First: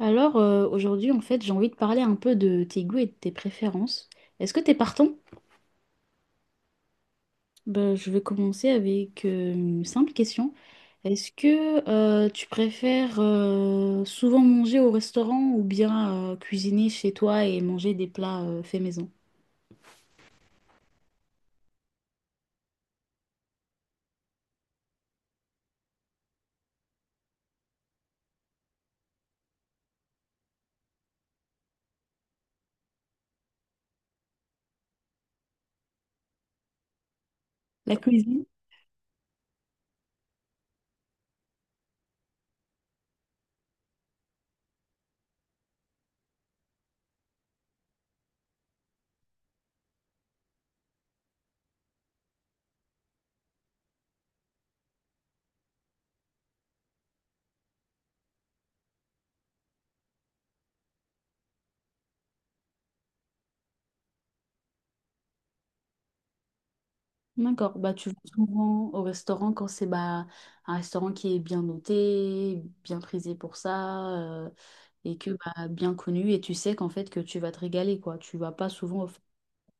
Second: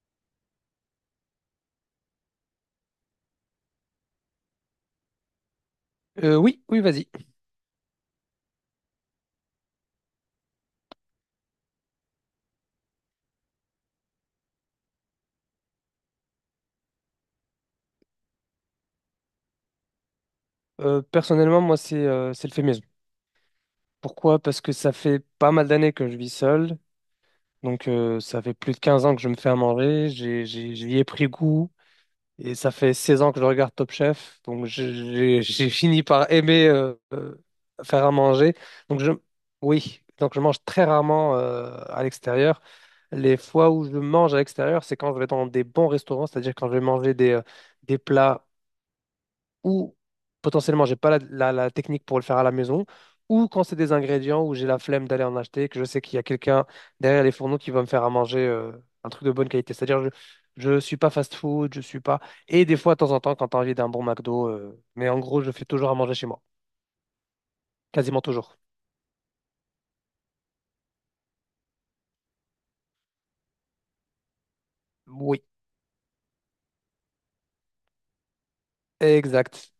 Alors, aujourd'hui, en fait, j'ai envie de parler un peu de tes goûts et de tes préférences. Est-ce que t'es partant? Oui, oui, vas-y. Ben, je vais commencer avec une simple question. Est-ce que tu préfères souvent manger au restaurant ou bien cuisiner chez toi et manger des plats faits maison? Personnellement, moi, c'est le fait maison. Pourquoi? Parce que ça fait pas mal d'années que je vis seul. Donc, ça fait plus de 15 ans que je me fais à manger. J'y ai pris goût. Et ça fait 16 ans que je regarde Top Chef, donc j'ai fini par aimer La faire à cuisine? manger. Donc je, oui, donc je mange très rarement à l'extérieur. Les fois où je mange à l'extérieur, c'est quand je vais dans des bons restaurants, c'est-à-dire quand je vais manger des plats ou potentiellement j'ai pas la technique pour le faire à la maison, ou quand c'est des ingrédients où j'ai la flemme d'aller en acheter, que je sais qu'il y a quelqu'un derrière les fourneaux qui va me faire à manger un truc de bonne qualité. C'est-à-dire je suis pas fast-food, je suis pas. Et des fois, de temps en temps, quand t'as envie d'un bon McDo, mais en gros, je fais toujours à manger chez moi, D'accord. Bah, tu vas quasiment toujours. souvent au restaurant quand c'est bah, un restaurant qui est bien noté, bien prisé pour ça, euh, et que Oui, bah, bien connu et tu sais qu'en fait que tu vas te régaler, quoi. Tu vas pas souvent. exact.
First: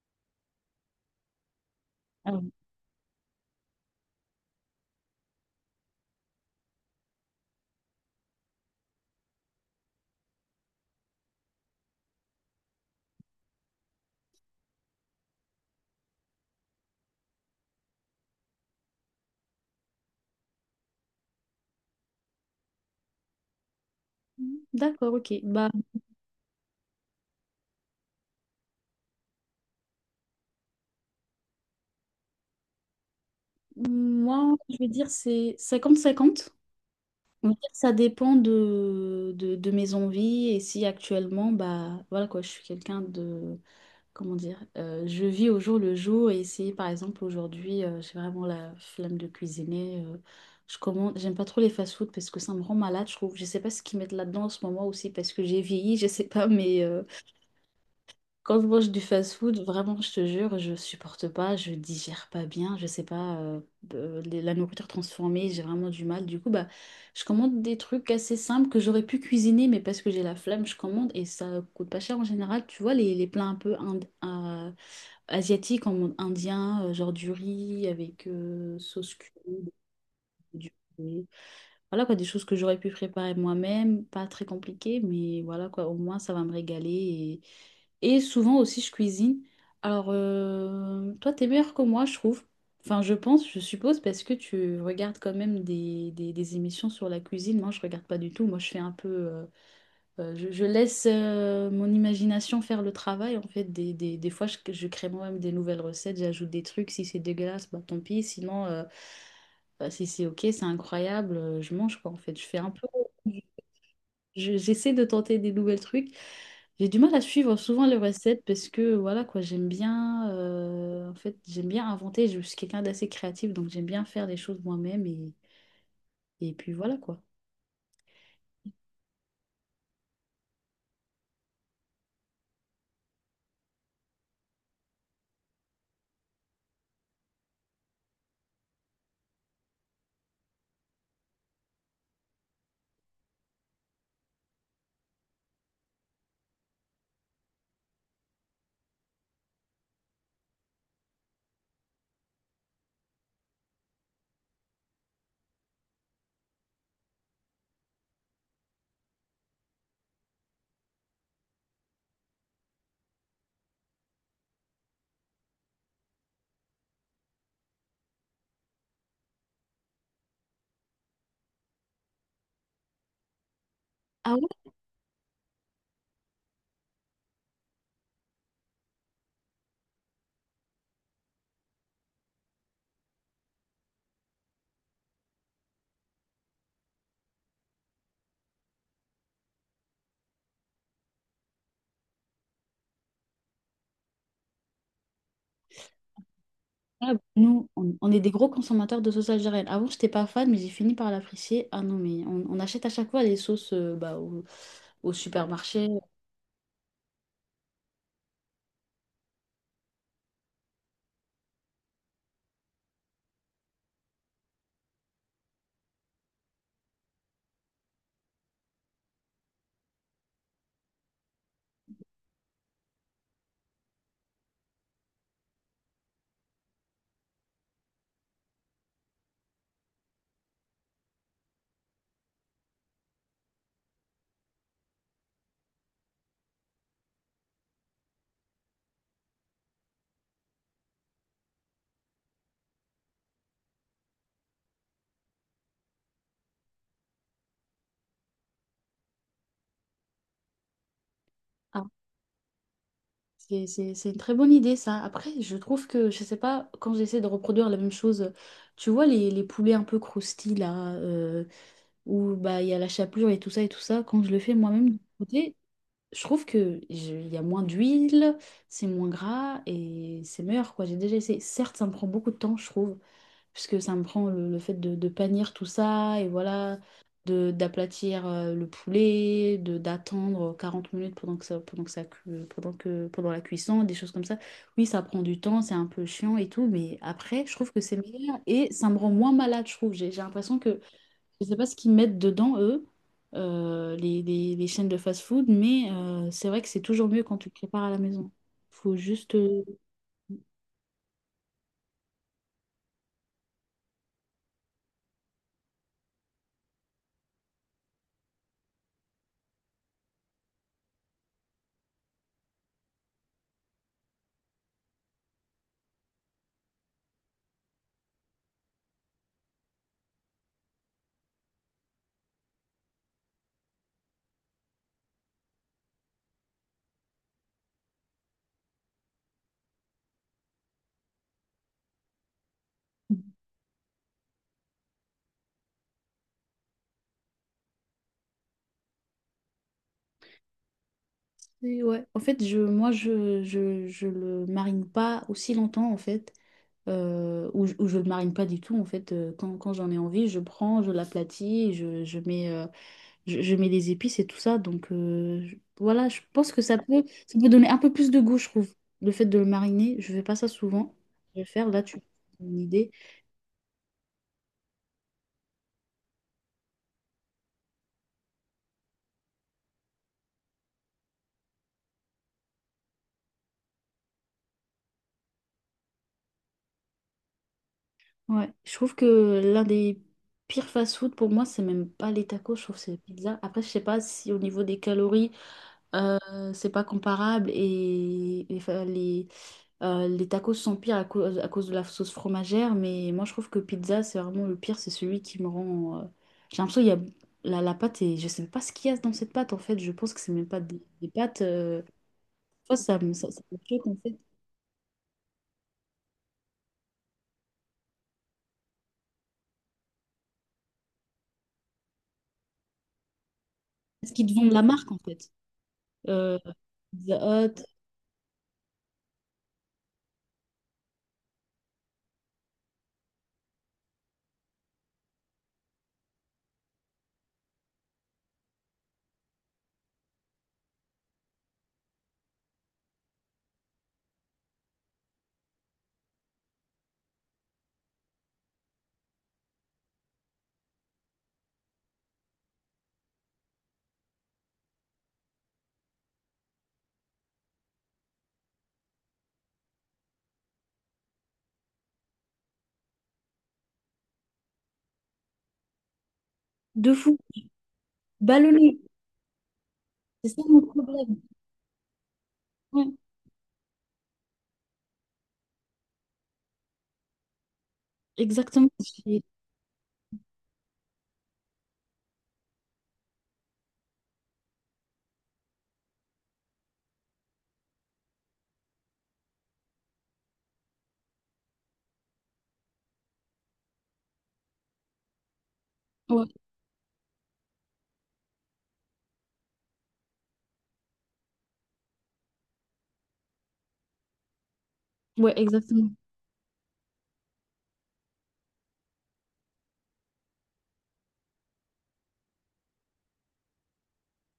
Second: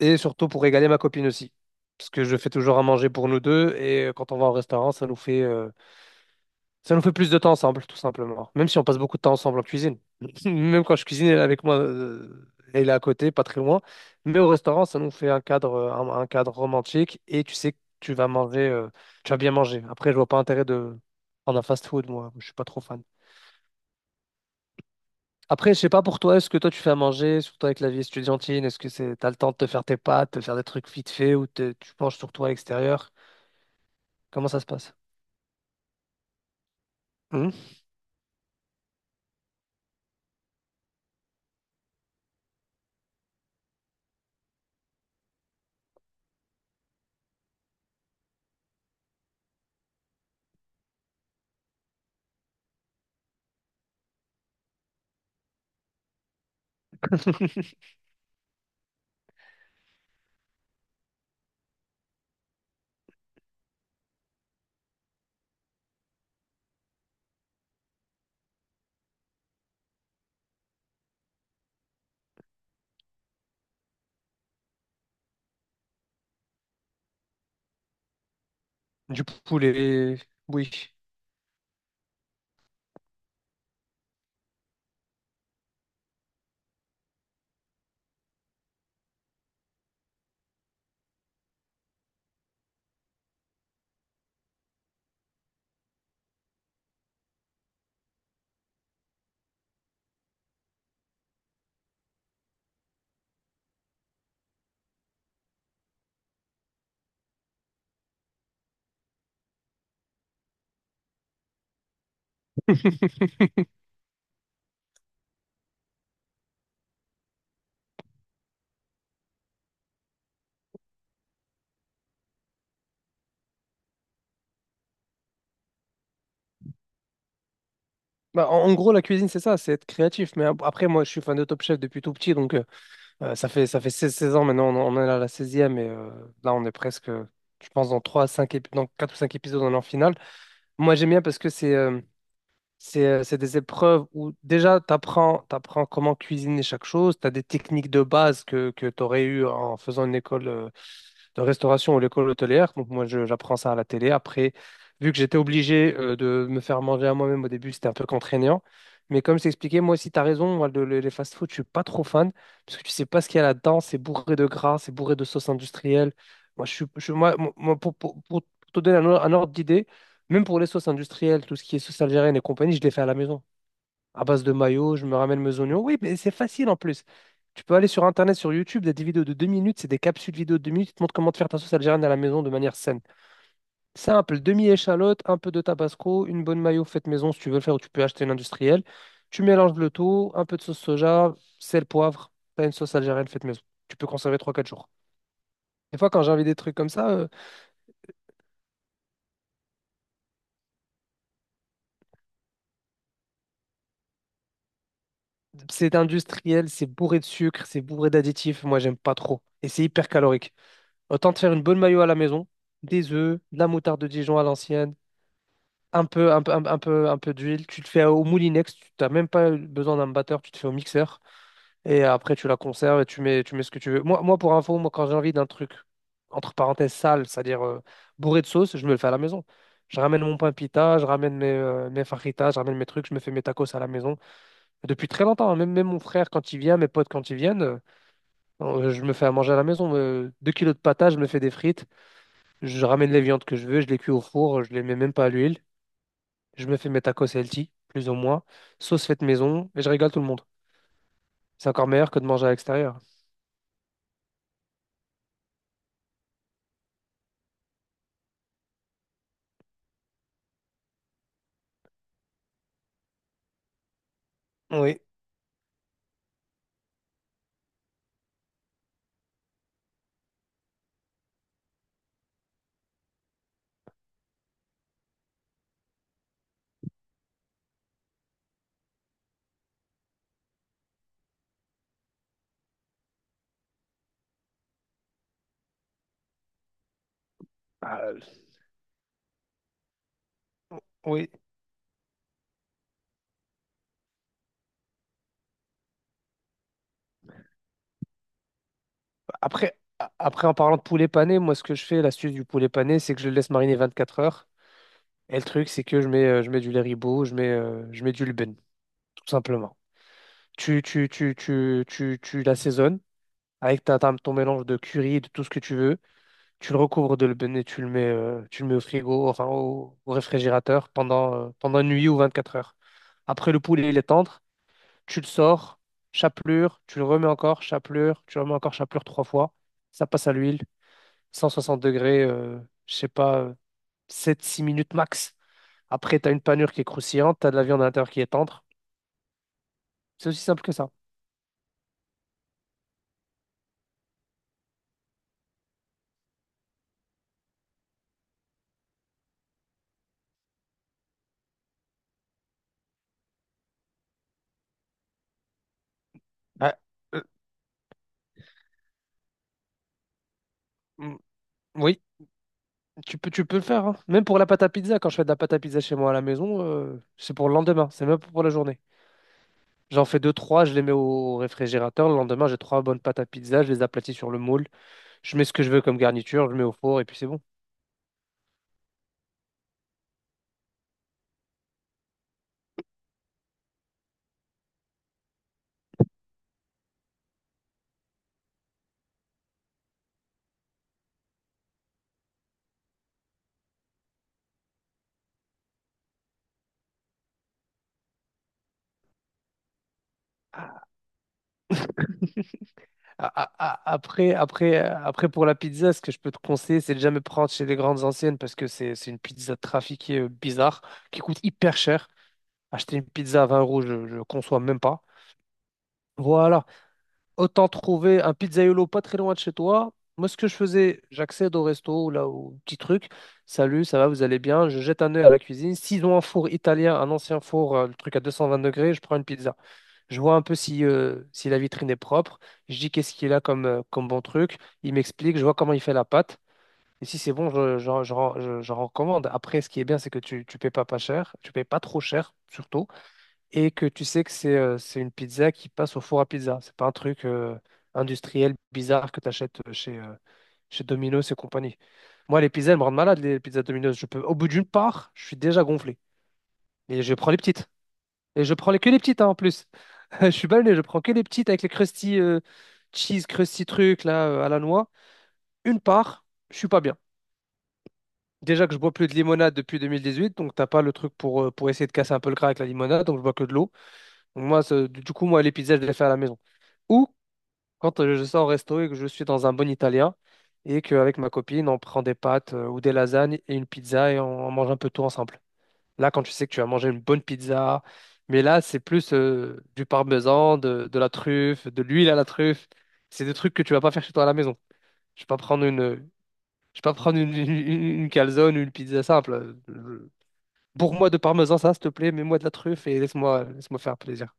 Et surtout pour régaler ma copine aussi. Parce que Ah je fais oui. toujours à manger pour nous deux, et quand on va au restaurant, ça nous fait plus de temps ensemble, tout simplement. Même si on passe beaucoup de temps ensemble en cuisine. Même quand je cuisine, elle est avec moi, elle est à côté, pas très loin. Mais au restaurant, ça nous fait un cadre romantique et tu sais que tu vas bien manger. Après, je vois pas intérêt de prendre un fast-food, moi. Je suis pas trop fan. D'accord, ok. Bah, Après, je sais pas pour toi, est-ce que toi tu fais à manger, surtout avec la vie estudiantine, t'as le temps de te faire tes pâtes, de faire des trucs vite fait ou tu penches sur toi à l'extérieur? Comment moi, ça se je vais passe? dire, c'est 50-50. On Hum. va dire que ça dépend de mes envies, et si actuellement, bah, voilà quoi, je suis quelqu'un de, comment dire, je vis au jour le jour. Et si par exemple aujourd'hui, j'ai vraiment la flemme de cuisiner, je commande. J'aime pas trop les fast-food parce que ça me rend malade, je trouve. Je sais pas ce qu'ils mettent là-dedans en ce moment, aussi parce que j'ai vieilli, je sais pas, mais quand je mange du fast-food, vraiment, je te jure, je supporte pas, je digère pas bien, je sais pas, la nourriture transformée, j'ai vraiment du mal. Du coup, bah, je commande des trucs assez simples que j'aurais pu cuisiner, mais parce que j'ai la flemme, je commande, et ça coûte pas cher en général. Tu vois, les plats un peu asiatiques, en mode indien, genre du riz avec sauce Du curry, poulet, oui. du poulet. Voilà quoi, des choses que j'aurais pu préparer moi-même, pas très compliquées, mais voilà quoi, au moins ça va me régaler. Et souvent aussi je cuisine. Alors, toi, t'es meilleur que moi, je trouve. Enfin, je pense, je suppose, parce que tu regardes quand même des émissions sur la cuisine. Moi, je regarde pas du tout. Moi, je fais un peu. Je laisse mon imagination faire le travail. En fait, des fois, je crée moi-même des nouvelles recettes, j'ajoute des trucs. Si c'est dégueulasse, bah tant pis. Sinon, bah, si c'est OK, c'est incroyable, je mange, quoi. En fait, je fais un peu. J'essaie de tenter des nouvelles trucs. J'ai du mal à suivre souvent les recettes parce que, voilà quoi, j'aime bien. En fait, j'aime bien inventer. Je suis quelqu'un d'assez créatif, donc j'aime bien faire des choses moi-même. Et puis voilà, quoi. Bah, en gros, la cuisine, c'est ça, c'est être créatif. Mais après, moi, je suis fan de Top Chef depuis tout petit, donc ça fait 16 16 ans maintenant, on est à la seizième et là, on est presque, je pense, dans trois à 5 épi- dans 4 ou 5 épisodes, on est en finale. Moi, j'aime bien parce que c'est des épreuves où déjà, tu apprends comment cuisiner chaque chose, tu as des techniques de base que tu aurais eues en faisant une école de restauration ou l'école hôtelière. Donc moi, j'apprends ça à la télé. Après, vu que j'étais obligé de me faire manger à moi-même au début, c'était un peu contraignant. Mais comme je t'ai Moi aussi, tu as raison, moi, les fast-food, je suis pas trop fan, parce que tu sais pas ce qu'il y a là-dedans, c'est bourré de gras, c'est bourré de sauce industrielle. Moi, je suis, je- moi, moi, pour te donner un, un ordre d'idée, même pour les sauces industrielles, tout ce qui est sauce algérienne et compagnie, je les fais à la maison à base de Ah. mayo, je me ramène mes oignons. Oui, mais c'est facile en plus. Tu peux aller sur Internet, sur YouTube, des vidéos de 2 minutes, c'est des capsules vidéo de 2 minutes qui te montrent comment te faire ta sauce algérienne à la maison de manière saine. Simple, demi-échalote, un peu de tabasco, une bonne mayo faite maison si tu veux le faire ou tu peux acheter une industrielle. Tu mélanges le tout, un peu de sauce soja, sel, poivre, t'as une sauce algérienne faite maison. Tu peux conserver trois quatre jours. Des fois, quand j'ai envie des trucs comme ça, Ah, nous, on est des gros consommateurs de sauce algérienne. Avant, j'étais pas fan, mais j'ai fini par l'apprécier. Ah non, mais on achète à chaque fois les sauces bah, au supermarché. c'est industriel, c'est bourré de sucre, c'est bourré d'additifs, moi j'aime pas trop. Et c'est hyper calorique. Autant te faire une bonne mayo à la maison, des œufs, de la moutarde de Dijon à l'ancienne, un peu, un peu, un peu d'huile. Tu te fais au moulinex, tu n'as même pas besoin d'un batteur, tu te fais au mixeur. Et après, tu la conserves et tu mets ce que tu veux. Moi, pour info, moi, quand j'ai envie d'un truc, entre parenthèses, sale, c'est-à-dire bourré de sauce, je me le fais à la maison. Je ramène mon pain pita, je ramène mes fajitas, je ramène mes trucs, je me fais mes tacos à la maison. Depuis très longtemps, hein, même mon frère, quand il vient, mes potes, quand ils viennent, je me fais à manger à la maison. Deux kilos de patates, je me fais des frites. Je ramène les viandes que je veux, je les cuis au four, je les mets même pas à l'huile. Je me fais mes tacos healthy, plus ou moins. Sauce faite maison, et je régale tout le monde. C'est encore Ah, meilleur que de manger à l'extérieur. c'est une très bonne idée, ça. Après, je trouve que, je sais pas, quand j'essaie de reproduire la même chose, tu vois, les poulets un peu croustillés, là, où bah, il y a la chapelure et tout ça, quand je le fais moi-même de mon Oui. côté, je trouve que il y a moins d'huile, c'est moins gras et c'est meilleur, quoi. J'ai déjà essayé. Certes, ça me prend beaucoup de temps, je trouve. Puisque ça me prend le fait de panir tout ça, et voilà, d'aplatir le poulet, d'attendre 40 minutes pendant la cuisson, des choses comme ça. Oui, ça prend du temps, c'est un peu chiant et tout, mais après, je trouve que c'est Euh, meilleur, et ça me rend moins malade, je trouve. J'ai l'impression que, oui. je sais pas ce qu'ils mettent dedans, eux, les, les chaînes de fast-food, mais c'est vrai que c'est toujours mieux quand tu le prépares à la maison. Faut juste... Après, en parlant de poulet pané, moi, ce que je fais, l'astuce du poulet pané, c'est que je le laisse mariner 24 heures. Et le truc, c'est que je mets du lait ribot, je mets du Lubin, tout simplement. Tu l'assaisonnes, avec ton mélange de curry, de tout ce que tu veux. Tu le recouvres de l'eben et tu le mets au frigo, enfin au réfrigérateur pendant une nuit ou 24 heures. Après, le poulet, il est tendre. Tu le sors, chapelure, tu le remets encore, chapelure, tu le remets encore, chapelure trois fois. Ça passe à l'huile, 160 degrés, je sais pas, sept six minutes max. Après, tu as une panure qui est croustillante, tu as de la viande à l'intérieur qui est tendre. C'est aussi simple que ça. Et ouais. En fait, moi, je le marine pas aussi longtemps, en fait, ou, ou je le marine pas du tout, en fait. Quand j'en ai envie, je prends, je l'aplatis, je mets, je mets des épices et tout ça. Donc, voilà, je pense que ça peut, Euh, donner un peu plus de goût, je trouve. Le fait de le mariner, je fais pas ça souvent. mm, Je vais faire, là tu oui, as une idée. tu peux le faire, hein. Même pour la pâte à pizza, quand je fais de la pâte à pizza chez moi à la maison, c'est pour le lendemain. C'est même pas pour la journée. J'en fais deux, trois, je les mets au réfrigérateur. Le lendemain, j'ai trois bonnes pâtes à pizza, je les aplatis sur le moule. Je mets ce que je veux comme garniture, je mets au four et puis c'est bon. Ouais. Je trouve que l'un des pires fast-food pour moi, c'est même pas les tacos, je trouve que c'est les pizzas. Après, je sais pas si au niveau des calories, Euh, c'est pas comparable, et les tacos sont pires à cause de la sauce fromagère, mais moi, je trouve que pizza, c'est vraiment le pire, c'est celui qui me rend. J'ai l'impression qu'il y a la pâte et je sais même pas ce qu'il y a dans cette pâte, en fait, je pense que c'est même pas des pâtes. Moi ça me ça, ça A- a- me a- choque, en fait. Après, après, euh, après, pour la pizza, ce que je peux te conseiller, c'est de jamais prendre chez les grandes anciennes parce que c'est une pizza trafiquée bizarre qui coûte hyper cher. Acheter une pizza à 20 euros, je Est-ce ne qu'ils te vendent conçois la même marque, en pas. fait? Euh, Voilà. Pizza Hut, Autant trouver un pizzaiolo pas très loin de chez toi. Moi, ce que je faisais, j'accède au resto ou là au petit truc. Salut, ça va, vous allez bien? Je jette un œil à la cuisine. S'ils ont un four italien, un ancien four, le truc à 220 degrés, je prends une pizza. Je vois un peu si la vitrine est propre. Je dis qu'est-ce qu'il a comme bon truc. Il m'explique, je vois comment il fait la pâte. Et si c'est bon, je recommande. Après, ce qui est bien, c'est que tu payes pas cher. Tu payes pas trop cher, surtout, et que tu sais que c'est une pizza qui passe au four à pizza. C'est pas un truc industriel bizarre que tu achètes chez Domino's et compagnie. Moi, les pizzas, elles me rendent malade, les pizzas Domino's. Je peux, au bout d'une part, je suis déjà gonflé. de Et je fou, prends les petites. Et je ballonné, prends que les petites, hein, en plus. c'est Je ça suis mon balné, je prends que problème. les petites avec les crusty Ouais, cheese, crusty trucs là, à la noix. Une part, je suis pas bien. Déjà exactement. que je bois plus de limonade depuis 2018, donc t'as pas le truc pour essayer de casser un peu le gras avec la limonade, donc je bois que de l'eau. Moi, du coup, moi, les pizzas, je les fais à la maison. Ou quand je sors au resto et que je suis dans un bon italien et qu'avec ma copine, on prend des pâtes ou des lasagnes et une pizza et on mange un peu tout ensemble. Là, quand Ouais, tu sais que tu vas manger une bonne pizza, mais là, c'est plus du parmesan, de la truffe, de l'huile à la truffe. C'est des trucs que tu vas pas faire chez toi à la maison. Je vais ouais, pas prendre exactement. une, je vais pas prendre une calzone ou une pizza simple. Pour moi de parmesan, ça, s'il te plaît, mets-moi de la truffe et laisse-moi faire plaisir.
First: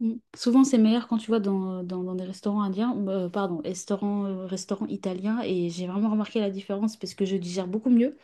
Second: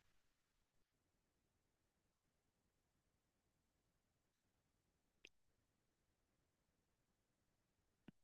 Mm. Souvent, c'est meilleur quand tu vois dans, dans des restaurants indiens, pardon, restaurants, restaurants italiens, et j'ai vraiment remarqué la différence parce que je digère beaucoup mieux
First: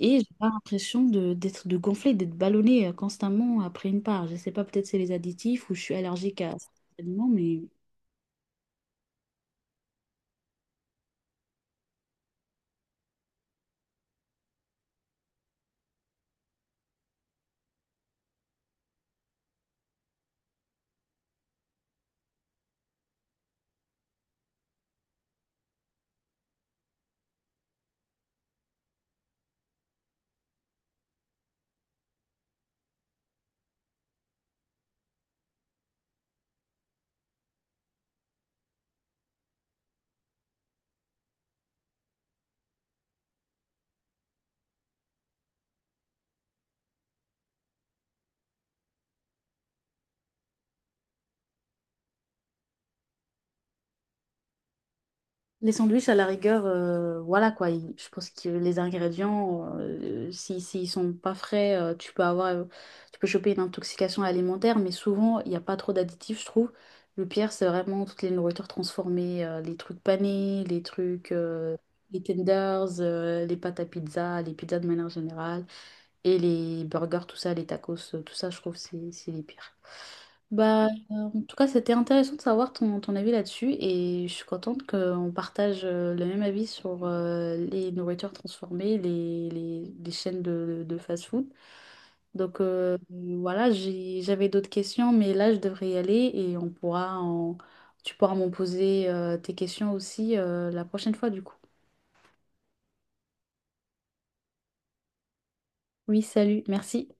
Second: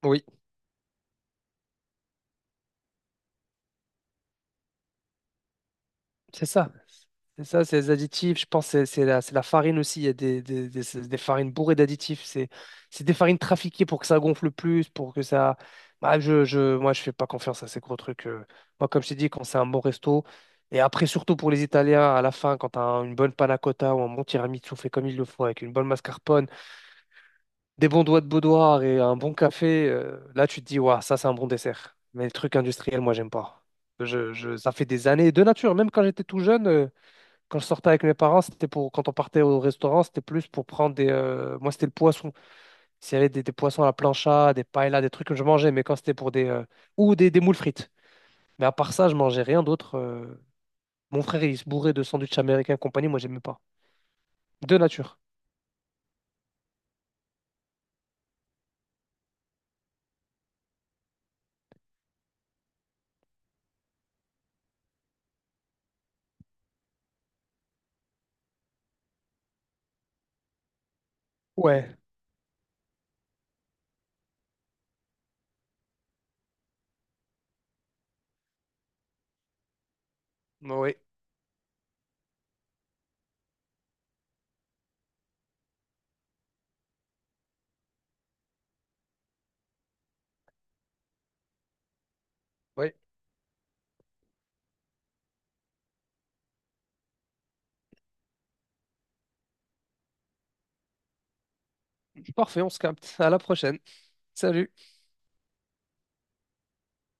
et Oui, j'ai pas l'impression d'être, de gonfler, d'être ballonné constamment après une part. Je sais pas, peut-être c'est les additifs ou je suis allergique c'est à certains ça. aliments, C'est mais. ça, c'est les additifs. Je pense que c'est la farine aussi. Il y a des- c'est des farines bourrées d'additifs. C'est des farines trafiquées pour que ça gonfle plus, pour que ça. Bah, moi, je fais pas confiance à ces gros trucs. Moi, comme je t'ai dit, quand c'est un bon resto, et après, surtout pour les Italiens, à la fin, quand tu as une bonne panna cotta ou un bon tiramisu fait comme il le faut, avec une bonne mascarpone, des bons doigts de boudoir et un bon café, là, tu te dis, waouh, ça, c'est un bon dessert. Mais les trucs industriels, moi, j'aime pas. Ça fait des années, de nature, même quand j'étais tout jeune. Quand je sortais avec mes parents, c'était pour quand on partait au restaurant, c'était plus pour prendre des. Moi, c'était le poisson. S'il y avait des poissons à la plancha, des paellas, des trucs que je mangeais, mais quand c'était pour des. Ou des moules frites. Mais à part ça, je mangeais rien d'autre. Mon frère, il se bourrait de sandwichs américains et compagnie. Moi, j'aimais pas. De nature. Les sandwichs, à la rigueur, voilà, quoi. Je pense que les ingrédients, si, s'ils sont pas frais, tu peux avoir, tu peux choper une intoxication alimentaire, mais souvent, il n'y a pas trop d'additifs, je trouve. Le pire, c'est vraiment toutes les nourritures transformées, les trucs panés, les trucs, Ouais. les tenders, les pâtes à pizza, les pizzas de manière générale, et les burgers, tout ça, les tacos, tout ça, je trouve, c'est les pires. Bah, Ouais. En tout cas, c'était intéressant de savoir ton avis là-dessus, et je suis contente qu'on partage le même avis sur les nourritures transformées, les chaînes de fast-food. Donc Ouais. Voilà, j'avais d'autres questions, mais là, je devrais y aller et tu pourras m'en poser tes questions aussi la prochaine fois, du coup. Parfait, on se capte. À la prochaine. Salut. Oui, salut, merci.